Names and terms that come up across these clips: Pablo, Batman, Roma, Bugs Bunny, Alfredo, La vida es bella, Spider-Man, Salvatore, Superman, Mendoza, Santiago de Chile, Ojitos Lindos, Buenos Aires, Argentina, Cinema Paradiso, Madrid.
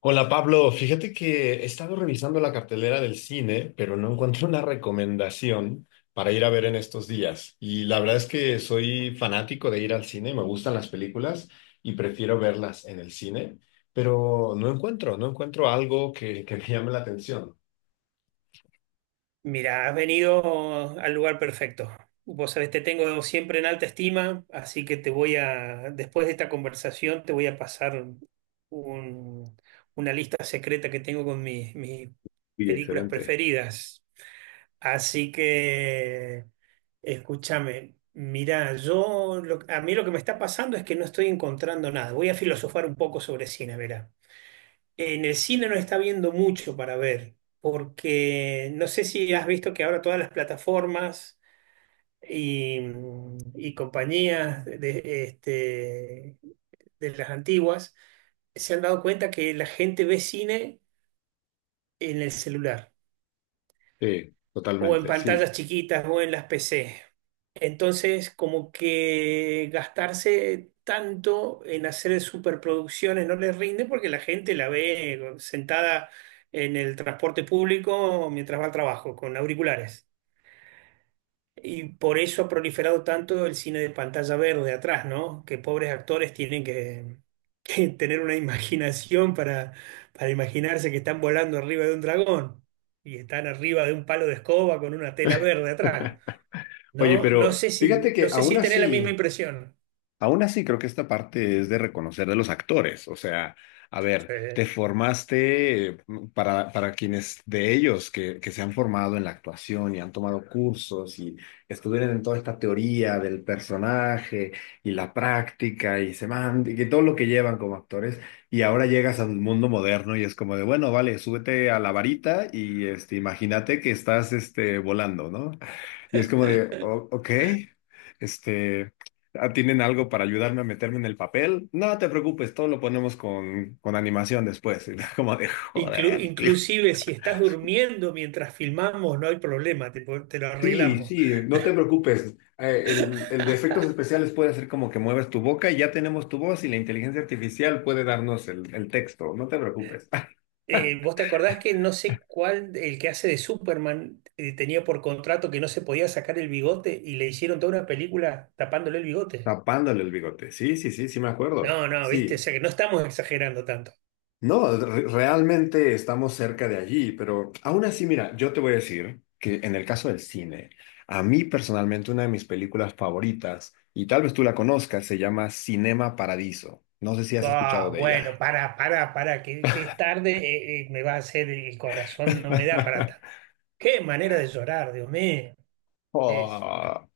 Hola Pablo, fíjate que he estado revisando la cartelera del cine, pero no encuentro una recomendación para ir a ver en estos días. Y la verdad es que soy fanático de ir al cine, me gustan las películas y prefiero verlas en el cine, pero no encuentro algo que me llame la atención. Mira, has venido al lugar perfecto. Vos sabés, te tengo siempre en alta estima, así que te voy a, después de esta conversación, te voy a pasar un- una lista secreta que tengo con mis Sí, películas excelente. preferidas. Así que, escúchame, mira, yo, a mí lo que me está pasando es que no estoy encontrando nada. Voy a filosofar un poco sobre cine, verá. En el cine no está viendo mucho para ver, porque no sé si has visto que ahora todas las plataformas y, y compañías de, de las antiguas se han dado cuenta que la gente ve cine en el celular, Sí, o en totalmente, sí. pantallas chiquitas o en las PC. Entonces, como que gastarse tanto en hacer superproducciones no les rinde porque la gente la ve sentada en el transporte público mientras va al trabajo con auriculares. Y por eso ha proliferado tanto el cine de pantalla verde atrás, ¿no? Que pobres actores tienen que, que tener una imaginación para imaginarse que están volando arriba de un dragón y están arriba de un palo de escoba con una tela verde atrás. Oye, No, pero fíjate no que sé aún si tenés la misma así... impresión. Aún así, creo que esta parte es de reconocer de los actores. O sea, a ver, te Sí. formaste para quienes de ellos que se han formado en la actuación y han tomado cursos y estuvieron en toda esta teoría del personaje y la práctica y y que todo lo que llevan como actores. Y ahora llegas al mundo moderno y es como de, bueno, vale, súbete a la varita y este, imagínate que estás este, volando, ¿no? Y es como de, ok. Este, ah, ¿tienen algo para ayudarme a meterme en el papel? No te preocupes, todo lo ponemos con animación después. Y como de joder, tío. Inclusive si estás durmiendo mientras filmamos, no hay problema, te lo Sí, arreglamos. sí, no te preocupes. El de efectos especiales puede hacer como que mueves tu boca y ya tenemos tu voz y la inteligencia artificial puede darnos el texto. No te preocupes. ¿Vos te acordás que no sé cuál, el que hace de Superman, tenía por contrato que no se podía sacar el bigote y le hicieron toda una película tapándole el bigote? Tapándole el bigote. Sí, sí, sí, sí me acuerdo. No, no, viste, o Sí. sea que no estamos exagerando tanto. No, realmente estamos cerca de allí, pero aún así, mira, yo te voy a decir que en el caso del cine, a mí personalmente una de mis películas favoritas, y tal vez tú la conozcas, se llama Cinema Paradiso. No sé si has escuchado Ah, de ella. bueno, para, que es tarde, me va a hacer el corazón, no me da para tanto. Qué manera de llorar, Dios mío. Es- Oh.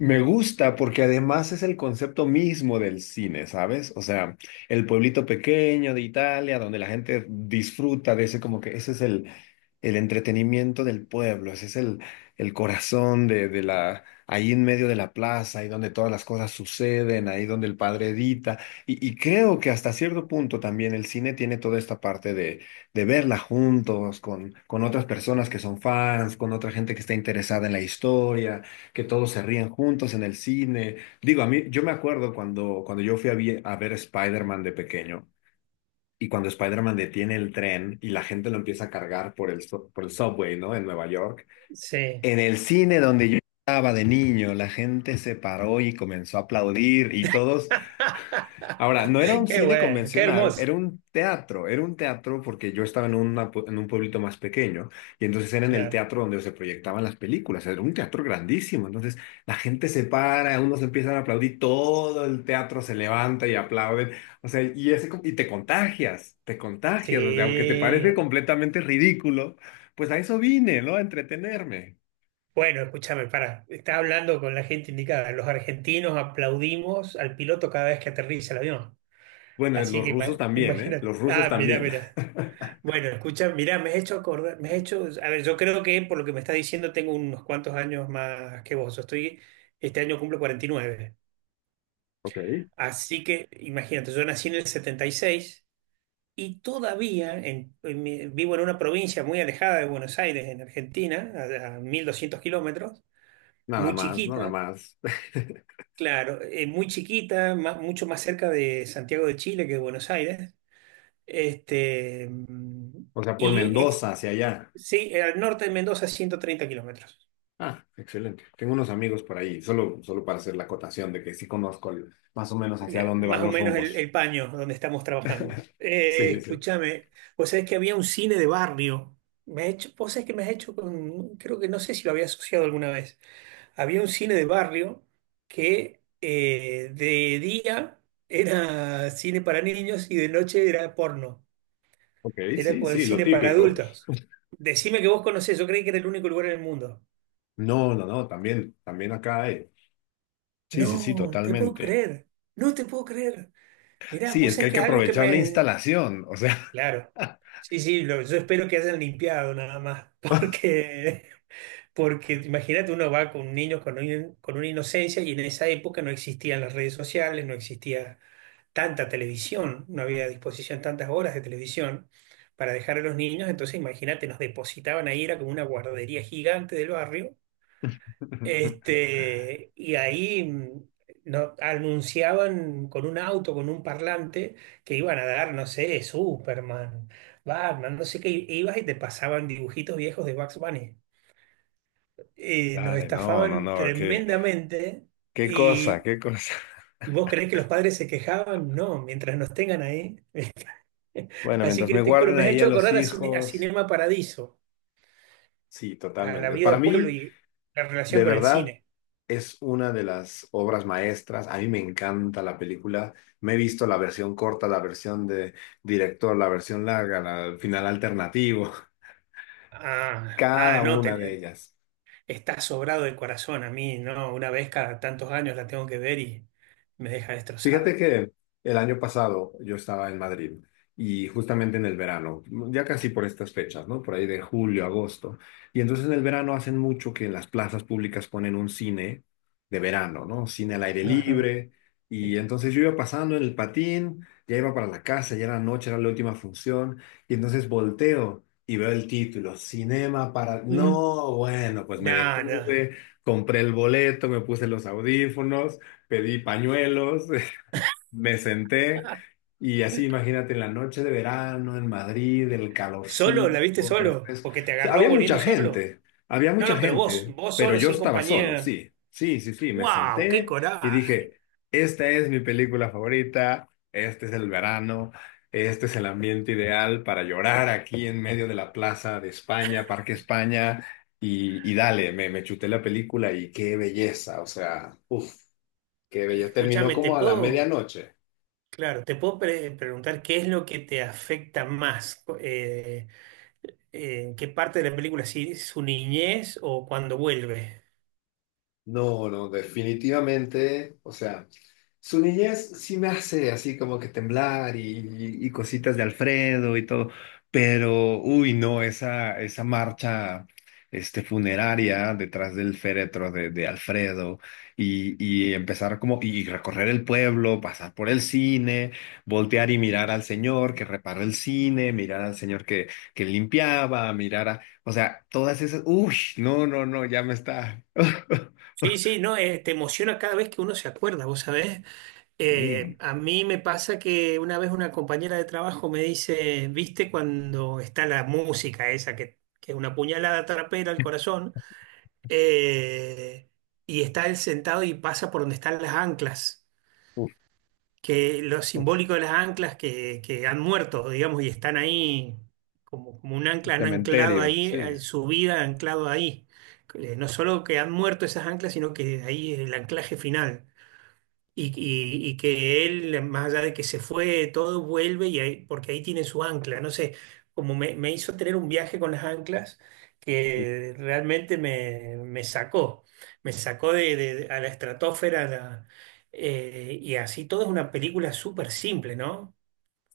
Me gusta porque además es el concepto mismo del cine, ¿sabes? O sea, el pueblito pequeño de Italia, donde la gente disfruta de ese, como que ese es el entretenimiento del pueblo, ese es el corazón de la, ahí en medio de la plaza, ahí donde todas las cosas suceden, ahí donde el padre edita. Y creo que hasta cierto punto también el cine tiene toda esta parte de verla juntos, con otras personas que son fans, con otra gente que está interesada en la historia que todos se rían juntos en el cine. Digo, a mí, yo me acuerdo cuando yo fui a, a ver Spider-Man de pequeño y cuando Spider-Man detiene el tren y la gente lo empieza a cargar por por el subway, ¿no? En Nueva York. sí. En el cine donde yo estaba de niño, la gente se paró y comenzó a aplaudir y todos. Ahora, no era un Qué cine bueno, qué convencional, hermoso. Era un teatro porque yo estaba en, en un pueblito más pequeño y entonces era en el Claro. teatro donde se proyectaban las películas, era un teatro grandísimo, entonces la gente se para, unos empiezan a aplaudir, todo el teatro se levanta y aplauden, o sea, y, ese, y te contagias, o sea, aunque te parece Sí, completamente ridículo, pues a eso vine, ¿no? A entretenerme. bueno, escúchame, para, está hablando con la gente indicada. Los argentinos aplaudimos al piloto cada vez que aterriza el avión. Bueno, Así los que rusos también, ¿eh? imagínate. Los rusos Ah, mirá, también. mirá. Bueno, escucha, mirá, me has hecho acordar, me has hecho, a ver, yo creo que por lo que me estás diciendo tengo unos cuantos años más que vos. Yo estoy, este año cumplo 49. Ok. Así que imagínate, yo nací en el 76 y todavía vivo en una provincia muy alejada de Buenos Aires, en Argentina, a 1200 kilómetros, Nada muy más, nada chiquita. más. Claro, muy chiquita, mucho más cerca de Santiago de Chile que de Buenos Aires. Este, mm, O sea, por y ex- Mendoza hacia allá. sí, al norte de Mendoza, 130 kilómetros. Ah, excelente. Tengo unos amigos por ahí, solo, solo para hacer la acotación de que sí conozco más o menos hacia Mira, dónde más van o los menos rumbos. el paño donde estamos trabajando. Sí, sí. Escúchame, vos sabés que había un cine de barrio. Me ha hecho, vos sabés que me has hecho con, creo que no sé si lo había asociado alguna vez. Había un cine de barrio que de día era cine para niños y de noche era porno. Ok, Era sí, con sí, lo cine para típico. adultos. Decime que vos conocés, yo creí que era el único lugar en el mundo. No, no, no, también, también acá hay. Sí, sí, sí, No, te puedo totalmente. creer. No te puedo creer. Mirá, Sí, vos es que sabés hay que que es algo que aprovechar la me... instalación, o sea. Claro. Sí, sí, yo espero que hayan limpiado nada más. Porque, porque imagínate, uno va con niños con, con una inocencia y en esa época no existían las redes sociales, no existía tanta televisión, no había a disposición tantas horas de televisión para dejar a los niños. Entonces, imagínate, nos depositaban ahí, era como una guardería gigante del barrio. Este, y ahí no, anunciaban con un auto, con un parlante, que iban a dar, no sé, Superman, Batman, no sé qué, y ibas y te pasaban dibujitos viejos de Bugs Bunny. Y nos Dale, no, no, estafaban no, qué, tremendamente qué cosa, y qué cosa. ¿vos creés que los padres se quejaban? No, mientras nos tengan ahí. Bueno, Así mientras que me te juro, guarden me has ahí a hecho los acordar a, a hijos, Cinema Paradiso, sí, a la totalmente. vida de Para pueblo mí. y la De relación con el verdad, cine. es una de las obras maestras. A mí me encanta la película. Me he visto la versión corta, la versión de director, la versión larga, el final alternativo, Ah, ah, cada no, una de ellas. está sobrado de corazón a mí, ¿no? Una vez cada tantos años la tengo que ver y me deja Fíjate destrozado. que el año pasado yo estaba en Madrid y justamente en el verano, ya casi por estas fechas, ¿no? Por ahí de julio, agosto. Y entonces en el verano hacen mucho que en las plazas públicas ponen un cine de verano, ¿no? Cine al aire Ajá. libre. Qué Y lindo. entonces yo iba pasando en el patín, ya iba para la casa, ya era noche, era la última función. Y entonces volteo y veo el título, Cinema para... Mm, No, bueno, pues me no, no. detuve, compré el boleto, me puse los audífonos, pedí pañuelos. Me senté Ah, y así, imagínate, en la noche de verano en Madrid, el ¿solo? ¿La viste calorcito, solo? refresco. ¿Porque te O sea, agarró volviendo solo? Había No, mucha no, pero vos, gente, vos pero solo, yo sin estaba solo, compañía. sí, sí, sí, sí. Me ¡Wow! ¡Qué senté y coraje! dije, esta es mi película favorita, este es el verano, este es el ambiente ideal para llorar aquí en medio de la plaza de España, Parque España, y dale, me chuté la película y qué belleza, o sea, uff, qué belleza. Terminó Escúchame, ¿te como a la puedo, medianoche. claro, te puedo preguntar qué es lo que te afecta más? ¿Qué parte de la película? ¿Si su niñez o cuando vuelve? No, no, definitivamente, o sea, su niñez sí me hace así como que temblar y, y cositas de Alfredo y todo, pero uy, no, esa marcha este, funeraria detrás del féretro de Alfredo y empezar como, y recorrer el pueblo, pasar por el cine, voltear y mirar al señor que reparó el cine, mirar al señor que limpiaba, mirar a, o sea, todas esas, uy, no, no, no, ya me está. Sí, sí, no, te emociona cada vez que uno se acuerda, ¿vos sabés? Sí. A mí me pasa que una vez una compañera de trabajo me dice, ¿viste cuando está la música esa que es una puñalada trapera al corazón? Eh, y está él sentado y pasa por donde están las anclas, Uf, que lo uf, simbólico de las anclas que han muerto, digamos, y están ahí como, como un ancla, han anclado cementerio, ahí, sí. Su vida han anclado ahí. No solo que han muerto esas anclas, sino que ahí es el anclaje final. Y que él, más allá de que se fue, todo vuelve y porque ahí tiene su ancla. No sé, como me hizo tener un viaje con las anclas que realmente me, me sacó a la estratosfera. Y así todo es una película súper simple, ¿no?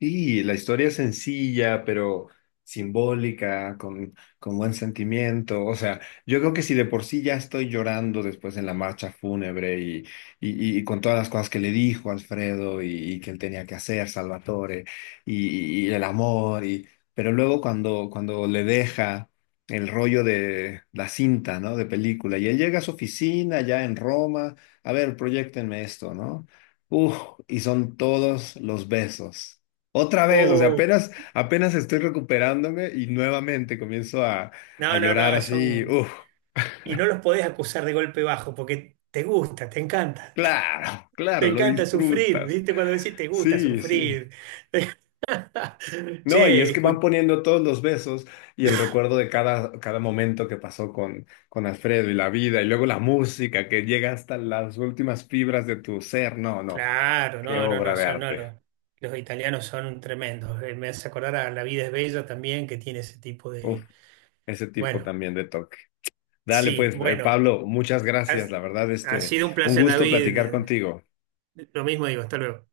Sí, la historia es sencilla, pero simbólica, con buen sentimiento. O sea, yo creo que si de por sí ya estoy llorando después en la marcha fúnebre y con todas las cosas que le dijo Alfredo y que él tenía que hacer, Salvatore, y el amor, y, pero luego cuando le deja el rollo de la cinta, ¿no? De película, y él llega a su oficina ya en Roma, a ver, proyectenme esto, ¿no? Uf, y son todos los besos. Otra vez, o sea, Oh, apenas, apenas estoy recuperándome y nuevamente comienzo a no, no, llorar no, así. son... Uf, Y no los podés acusar de golpe bajo porque te gusta, te encanta. claro, Te claro, lo encanta sufrir, disfrutas. ¿viste? Cuando decís te gusta Sí, sí. sufrir. No, y es Che, que van escuchá. poniendo todos los besos y el recuerdo de cada, cada momento que pasó con Alfredo y la vida, y luego la música que llega hasta las últimas fibras de tu ser. No, no, Claro, qué no, no, obra no, de son, no, arte. Los italianos son tremendos. Me hace acordar a La vida es bella también, que tiene ese tipo Uf, de... ese tipo Bueno, también de toque. Dale, sí, pues, bueno, Pablo, muchas gracias. has- La verdad, ha este, sido un un placer, gusto platicar David. contigo. Lo mismo digo, hasta luego.